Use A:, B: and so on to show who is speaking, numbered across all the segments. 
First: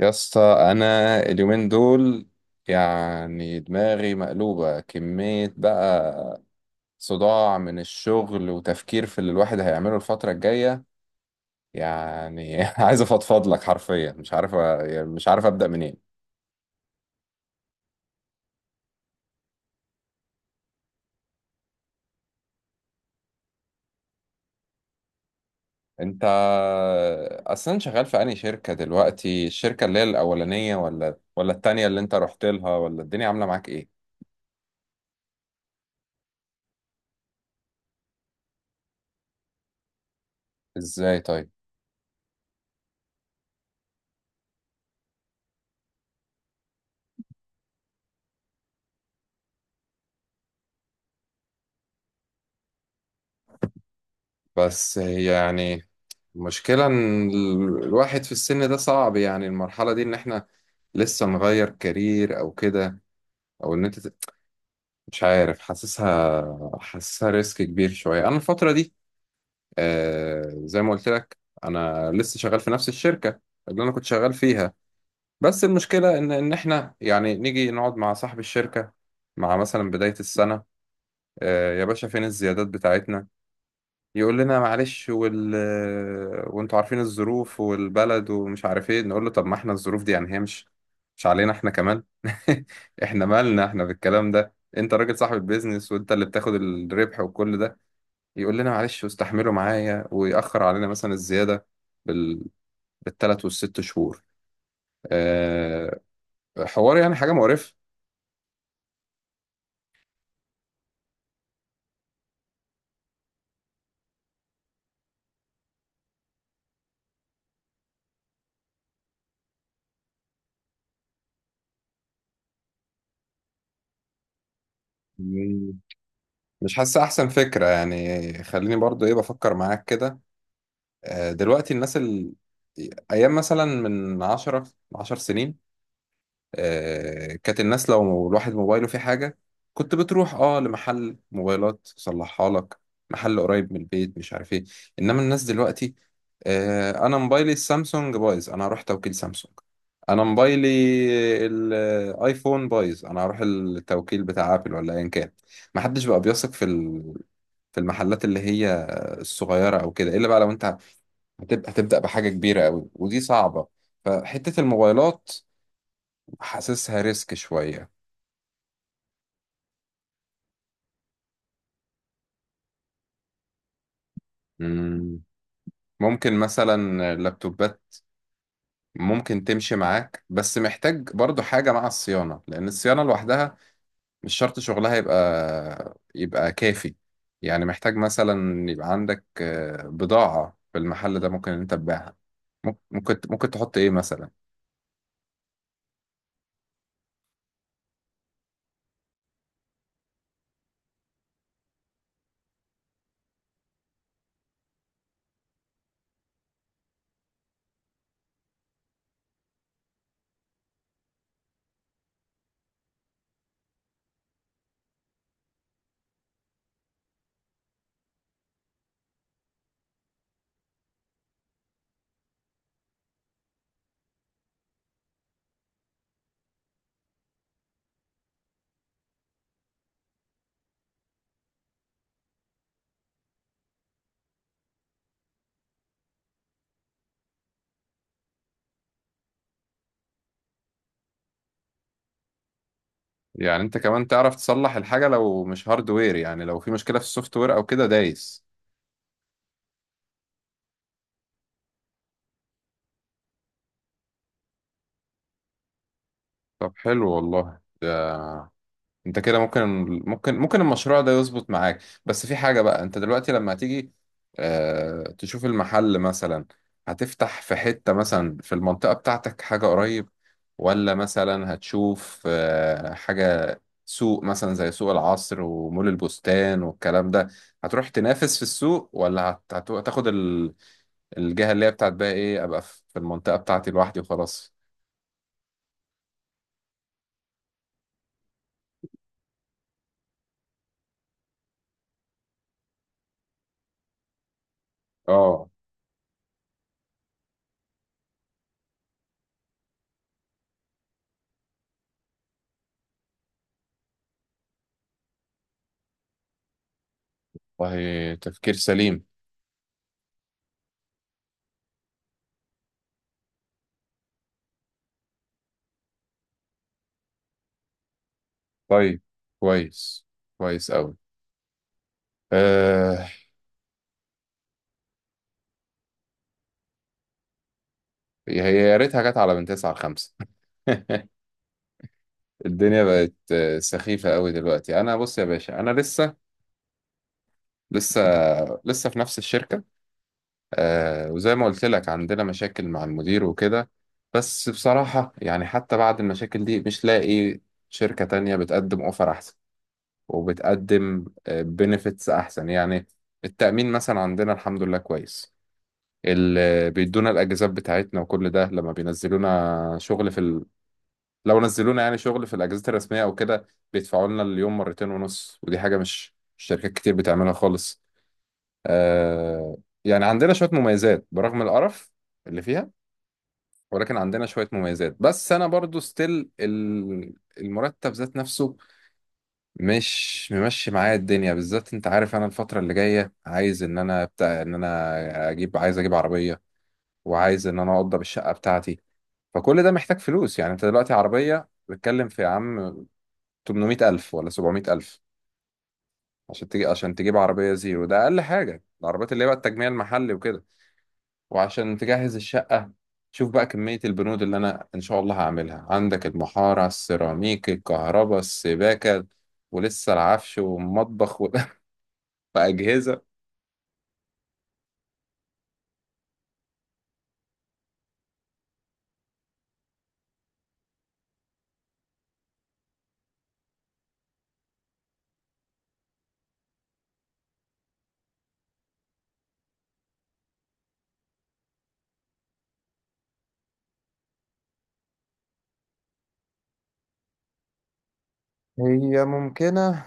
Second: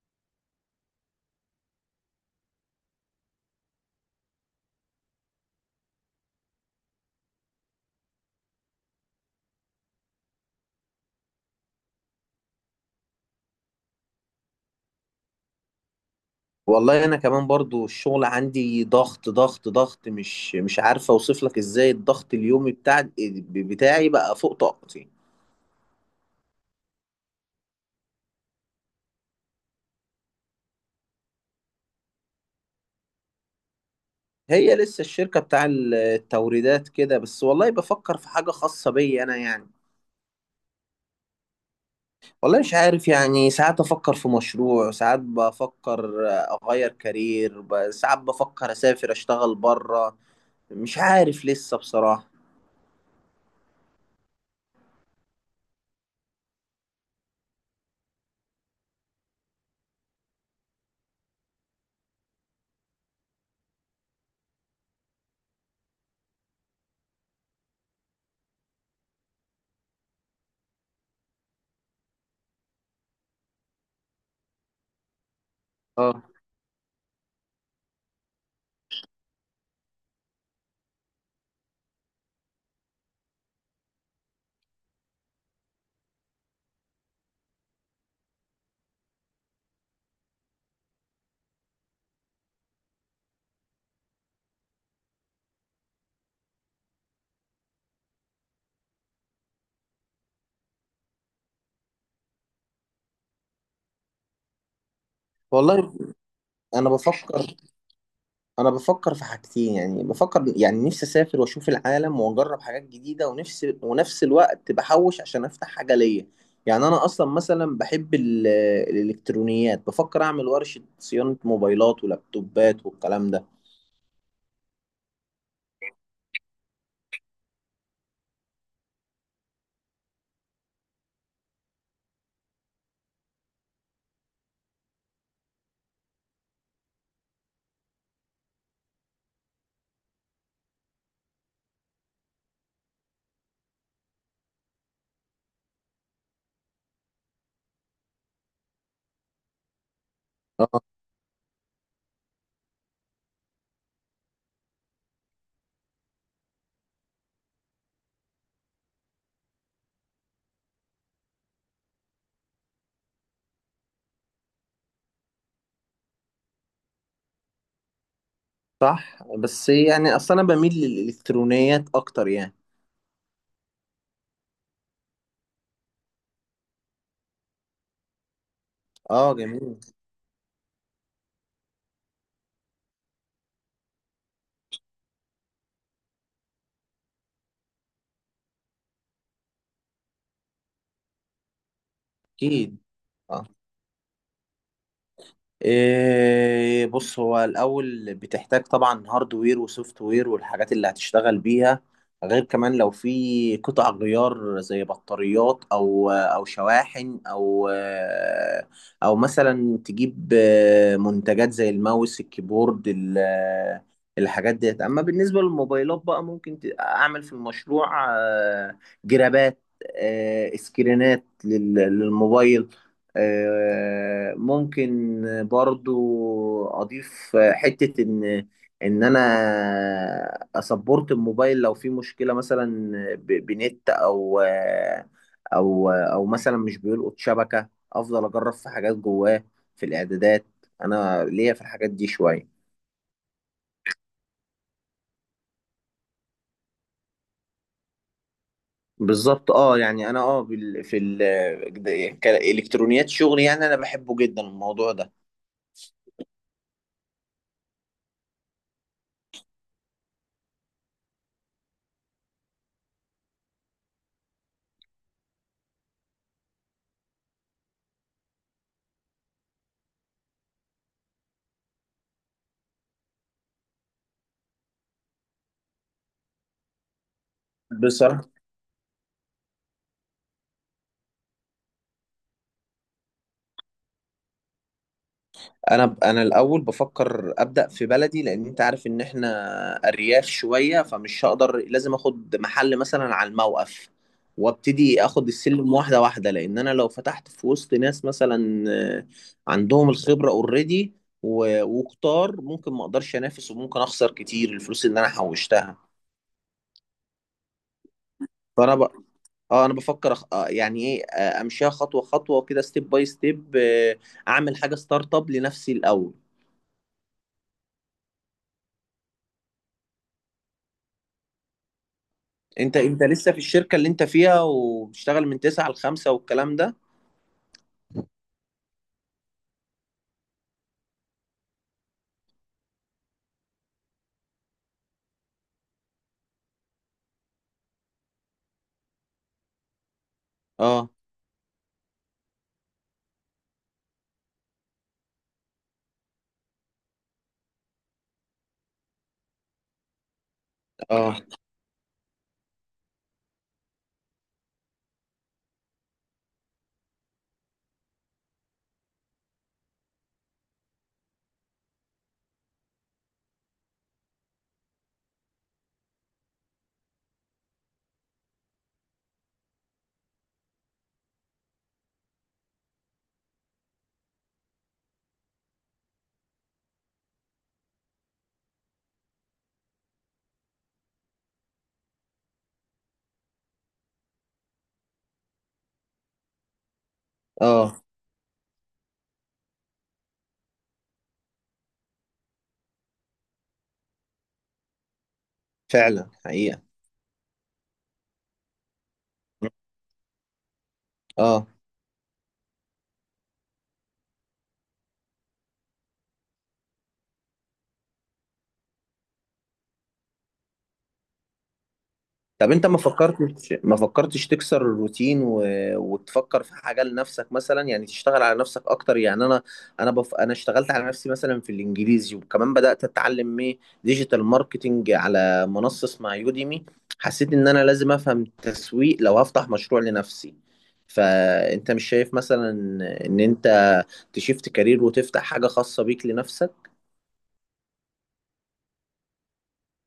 A: يا اسطى، انا اليومين دول يعني دماغي مقلوبة كمية بقى. صداع من الشغل وتفكير في اللي الواحد هيعمله الفترة الجاية. يعني عايز افضفض لك حرفيا، مش عارف يعني مش عارف ابدأ منين.
B: والله انا كمان برضو الشغل عندي ضغط ضغط ضغط، مش عارفه اوصف لك ازاي الضغط اليومي بتاعي بقى فوق طاقتي.
A: انت اصلا شغال في انهي شركة دلوقتي؟ الشركة اللي هي الاولانية ولا التانية اللي انت رحت لها، ولا الدنيا عاملة معاك ايه؟
B: هي لسه الشركه بتاع التوريدات كده بس، والله بفكر في حاجه خاصه بيا انا يعني.
A: ازاي طيب؟
B: والله مش عارف، يعني ساعات افكر في مشروع، ساعات بفكر اغير كارير، ساعات بفكر اسافر اشتغل بره. مش عارف لسه بصراحه.
A: بس هي يعني المشكلة إن الواحد في السن ده صعب، يعني المرحلة دي إن إحنا لسه نغير كارير أو كده، أو إن مش عارف، حاسسها ريسك كبير شوية أنا الفترة دي. آه، زي ما قلت لك، أنا لسه شغال في نفس الشركة اللي أنا كنت شغال فيها. بس المشكلة
B: اه
A: إن إحنا يعني نيجي نقعد مع صاحب الشركة مع مثلا بداية السنة: آه يا باشا، فين الزيادات بتاعتنا؟ يقول لنا معلش وانتوا عارفين الظروف والبلد ومش عارف ايه. نقول له طب ما احنا الظروف دي يعني هي مش علينا احنا كمان احنا مالنا احنا بالكلام ده؟ انت راجل صاحب البيزنس وانت اللي بتاخد الربح وكل ده. يقول لنا معلش واستحملوا معايا، ويأخر علينا مثلا الزيادة بال... بالثلاث والست شهور.
B: والله.
A: أه...
B: انا
A: حوار يعني حاجة
B: بفكر
A: مقرفة.
B: انا بفكر في حاجتين، يعني بفكر، يعني نفسي اسافر واشوف العالم واجرب حاجات جديده، ونفسي ونفس الوقت بحوش عشان افتح حاجه ليا. يعني انا اصلا مثلا بحب الالكترونيات، بفكر اعمل ورشه صيانه موبايلات ولابتوبات والكلام ده.
A: مم. مش حاسة أحسن فكرة، يعني خليني برضو إيه بفكر معاك كده. آه، دلوقتي الناس ايام مثلا من 10 10 سنين، آه كانت الناس لو الواحد موبايله فيه حاجه، كنت بتروح لمحل موبايلات يصلحها لك، محل قريب من البيت، مش عارف ايه. انما الناس دلوقتي: آه، انا موبايلي السامسونج بايظ، انا هروح توكيل سامسونج. انا موبايلي
B: اه
A: الايفون بايظ، انا هروح التوكيل بتاع ابل ولا ايا كان. محدش بقى بيثق في المحلات اللي هي الصغيره او كده، الا بقى لو انت هتبدأ بحاجة كبيرة قوي، ودي صعبة. فحتة الموبايلات حاسسها ريسك شوية.
B: صح، بس يعني اصلا انا بميل للالكترونيات اكتر يعني.
A: امم ممكن مثلا اللابتوبات
B: اه
A: ممكن تمشي
B: جميل.
A: معاك، بس محتاج برضو حاجة مع الصيانة، لأن الصيانة لوحدها مش شرط شغلها يبقى كافي. يعني محتاج مثلا يبقى عندك بضاعة في المحل ده ممكن إن أنت تبيعها.
B: اكيد. آه.
A: ممكن تحط إيه مثلا؟
B: إيه بص، هو الأول بتحتاج طبعا هاردوير وسوفت وير والحاجات اللي هتشتغل بيها، غير كمان لو في قطع غيار زي بطاريات أو شواحن، أو أو مثلا تجيب منتجات زي الماوس، الكيبورد، الحاجات ديت. أما بالنسبة للموبايلات بقى، ممكن أعمل في المشروع جرابات، سكرينات للموبايل. ممكن برضو اضيف حتة ان انا اسبورت الموبايل لو في مشكلة، مثلا بنت، او او مثلا مش بيلقط شبكة، افضل اجرب في حاجات جواه، في الاعدادات. انا ليا في الحاجات دي شوية.
A: يعني أنت كمان تعرف تصلح الحاجة لو مش هاردوير، يعني لو في مشكلة في السوفت وير أو كده، دايس.
B: بالظبط اه، يعني انا كالكترونيات شغلي يعني، انا بحبه جدا الموضوع ده.
A: طب حلو والله ده. انت كده ممكن المشروع ده يظبط معاك. بس في حاجة بقى، انت دلوقتي لما هتيجي اه تشوف المحل مثلا، هتفتح في حتة مثلا في المنطقة بتاعتك حاجة قريب، ولا مثلا هتشوف اه حاجة سوق مثلا زي سوق العصر ومول البستان والكلام ده؟ هتروح
B: بصراحة،
A: تنافس في السوق، ولا الجهة اللي هي بتاعت بقى ايه، ابقى في المنطقة بتاعتي لوحدي وخلاص؟
B: انا الاول بفكر ابدا في بلدي، لان انت عارف ان احنا ارياف شويه، فمش هقدر، لازم اخد محل مثلا على الموقف وابتدي اخد
A: اه،
B: السلم واحده واحده. لان انا لو فتحت في وسط ناس مثلا آه، عندهم الخبره اوريدي وكتار، ممكن ما اقدرش انافس وممكن اخسر كتير الفلوس اللي انا حوشتها.
A: والله تفكير
B: فانا ب...
A: سليم.
B: اه انا بفكر، أخ... آه، يعني ايه، امشيها خطوه خطوه وكده، ستيب باي ستيب. اعمل حاجه ستارت اب لنفسي الاول.
A: طيب كويس، كويس أوي.
B: انت
A: آه.
B: لسه في الشركة اللي انت فيها وبتشتغل من 9 ل 5 والكلام ده؟
A: هي يا ريتها جت على من 9 لـ 5. الدنيا بقت سخيفة أوي دلوقتي. أنا بص يا باشا، أنا لسه لسه في نفس الشركة.
B: اه،
A: آه وزي ما قلت لك، عندنا مشاكل مع المدير وكده. بس بصراحة يعني حتى بعد المشاكل دي، مش لاقي شركة تانية بتقدم أوفر أحسن وبتقدم
B: اه،
A: بنفيتس أحسن يعني. التأمين مثلا عندنا الحمد لله كويس، اللي بيدونا الاجازات بتاعتنا وكل ده. لما بينزلونا شغل في ال... لو نزلونا يعني شغل في الاجازات الرسميه او كده، بيدفعوا لنا اليوم مرتين ونص، ودي حاجه مش شركات كتير بتعملها خالص. آه... يعني عندنا شويه مميزات برغم القرف اللي فيها، ولكن عندنا شويه مميزات. بس انا برضو ستيل المرتب ذات نفسه مش ممشي معايا الدنيا. بالذات انت عارف انا الفتره اللي جايه، عايز اجيب عربيه، وعايز ان انا
B: اه.
A: اوضب الشقه بتاعتي. فكل ده محتاج فلوس. يعني انت دلوقتي عربية بتتكلم في، يا عم، 800 ألف ولا 700 ألف،
B: فعلا
A: عشان
B: حقيقة.
A: تجيب عربية زيرو. ده أقل حاجة، العربيات اللي هي بقى التجميع المحلي وكده.
B: اه
A: وعشان تجهز الشقة شوف بقى كمية البنود اللي أنا إن شاء الله هعملها عندك: المحارة، السيراميك، الكهرباء، السباكة، ولسه العفش والمطبخ
B: طب انت ما
A: وأجهزة.
B: فكرتش ما فكرتش تكسر الروتين وتفكر في حاجه لنفسك مثلا، يعني تشتغل على نفسك اكتر، يعني انا اشتغلت على نفسي مثلا في الانجليزي، وكمان بدات اتعلم ايه، ديجيتال ماركتنج، على منصه اسمها يوديمي. حسيت ان انا لازم افهم تسويق لو هفتح مشروع لنفسي. فانت مش شايف مثلا ان انت تشيفت كارير وتفتح حاجه خاصه بيك لنفسك؟
A: هي ممكنة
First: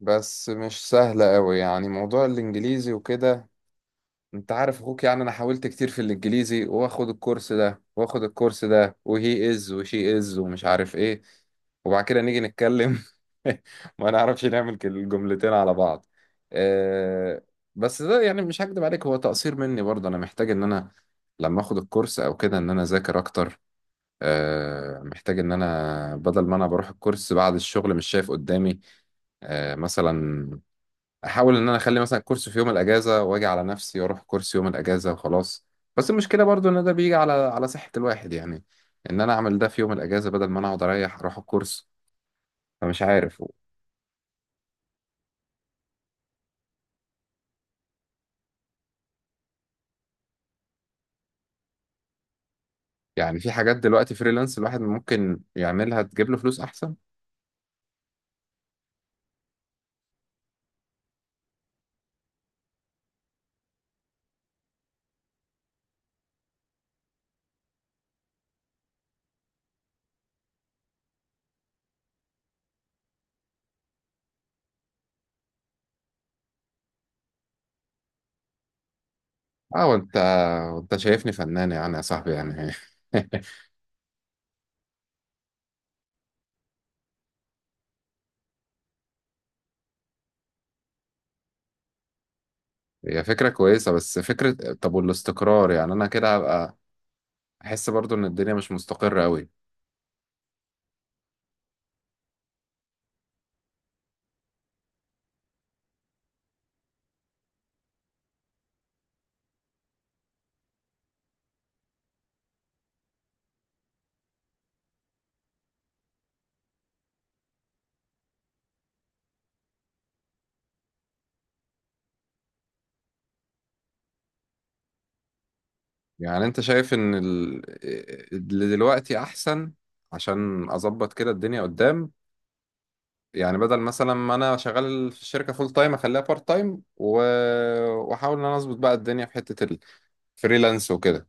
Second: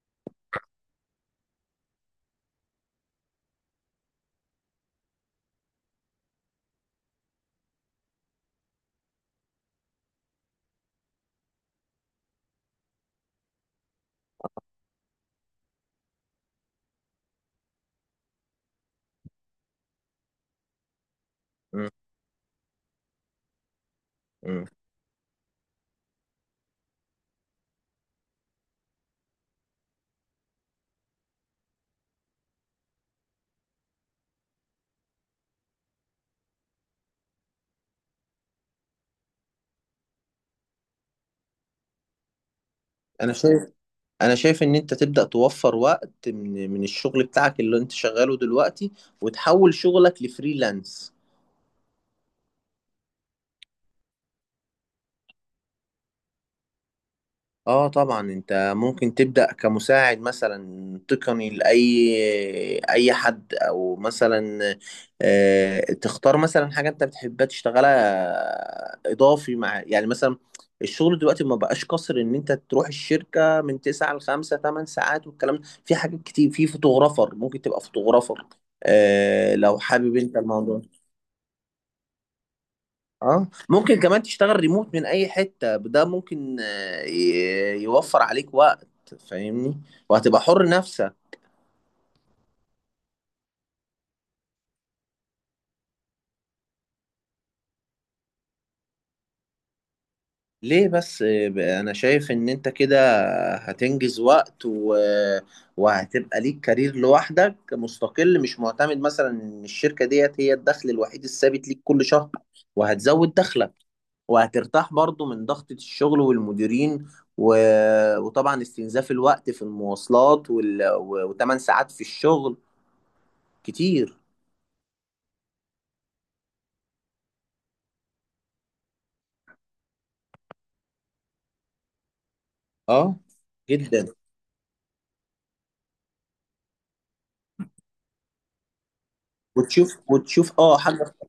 A: بس مش سهلة أوي، يعني موضوع الإنجليزي وكده انت عارف اخوك. يعني انا حاولت كتير في الانجليزي، واخد الكورس ده واخد الكورس ده، وهي از وشي از ومش عارف ايه. وبعد كده نيجي نتكلم ما نعرفش نعمل الجملتين على بعض. أه. بس ده يعني مش هكدب عليك، هو تقصير مني برضه. انا محتاج ان انا لما اخد
B: مم.
A: الكورس او كده ان انا اذاكر اكتر.
B: مم.
A: أه، محتاج ان انا بدل ما انا بروح الكورس بعد الشغل مش شايف قدامي. أه، مثلا احاول ان انا اخلي مثلا كورس في يوم الاجازه، واجي على نفسي واروح كورس يوم الاجازه وخلاص. بس المشكله برضو ان ده بيجي على صحه الواحد، يعني ان انا اعمل ده في يوم الاجازه بدل ما انا اقعد اريح اروح الكورس. فمش
B: انا
A: عارف.
B: شايف انا شايف ان انت تبدأ توفر وقت من الشغل بتاعك اللي انت شغاله دلوقتي، وتحول شغلك لفريلانس.
A: يعني في حاجات دلوقتي فريلانس الواحد ممكن يعملها تجيب له فلوس احسن.
B: اه طبعا، انت ممكن تبدأ كمساعد مثلا تقني لأي اي حد، او مثلا تختار مثلا حاجة انت بتحبها تشتغلها اضافي مع، يعني مثلا، الشغل دلوقتي ما بقاش قصر ان انت تروح الشركة من 9 ل 5، 8 ساعات والكلام ده. في حاجات كتير، في فوتوغرافر، ممكن تبقى فوتوغرافر لو
A: اه. وانت
B: حابب انت الموضوع.
A: وانت شايفني فنان يعني يا صاحبي يعني؟
B: اه ممكن كمان تشتغل ريموت من اي حتة، ده ممكن يوفر عليك وقت. فاهمني؟ وهتبقى حر نفسك.
A: هي فكره كويسه، بس فكره. طب والاستقرار؟ يعني انا كده هبقى احس برضو ان الدنيا مش مستقره قوي.
B: ليه بس؟ انا شايف ان انت كده هتنجز وقت وهتبقى ليك كارير لوحدك، مستقل، مش معتمد مثلا ان الشركة ديت هي الدخل الوحيد الثابت ليك كل شهر. وهتزود دخلك، وهترتاح برضو من ضغطة الشغل والمديرين و... وطبعا استنزاف الوقت في المواصلات وتمن ساعات في الشغل كتير.
A: يعني انت شايف اللي دلوقتي احسن عشان اظبط كده الدنيا قدام؟
B: اه
A: يعني بدل مثلا
B: جدا.
A: ما انا شغال في الشركه فول تايم، اخليها بارت تايم واحاول ان انا اظبط بقى الدنيا في حته
B: وتشوف وتشوف اه
A: الفريلانس
B: حاجه
A: وكده.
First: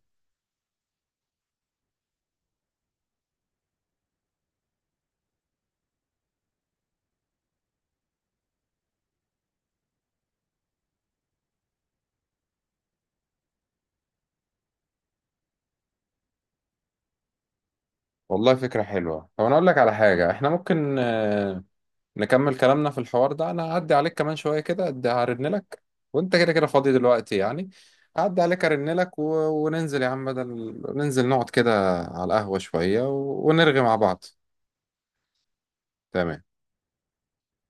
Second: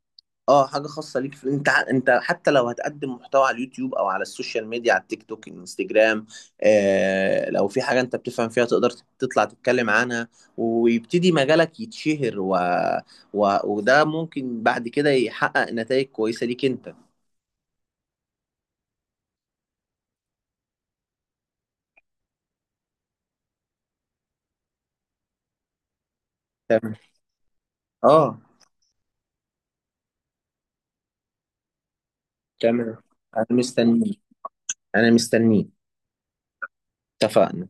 B: اه حاجه خاصه ليك في انت انت حتى لو هتقدم محتوى على اليوتيوب او على السوشيال ميديا، على التيك توك، الانستجرام. آه لو في حاجه انت بتفهم فيها، تقدر تطلع تتكلم عنها، ويبتدي مجالك يتشهر، وده ممكن بعد كده يحقق نتائج كويسه ليك انت.
A: والله فكره حلوه. طب انا اقول لك على حاجه، احنا ممكن نكمل كلامنا في الحوار ده. انا هعدي عليك كمان شويه كده، هرن لك، وانت كده كده فاضي
B: تمام.
A: دلوقتي يعني؟
B: اه
A: هعدي عليك ارن لك وننزل يا عم، بدل ننزل نقعد كده على القهوه
B: تمام،
A: شويه
B: انا
A: ونرغي مع
B: مستنيك،
A: بعض.
B: انا مستنيك.
A: تمام.
B: اتفقنا.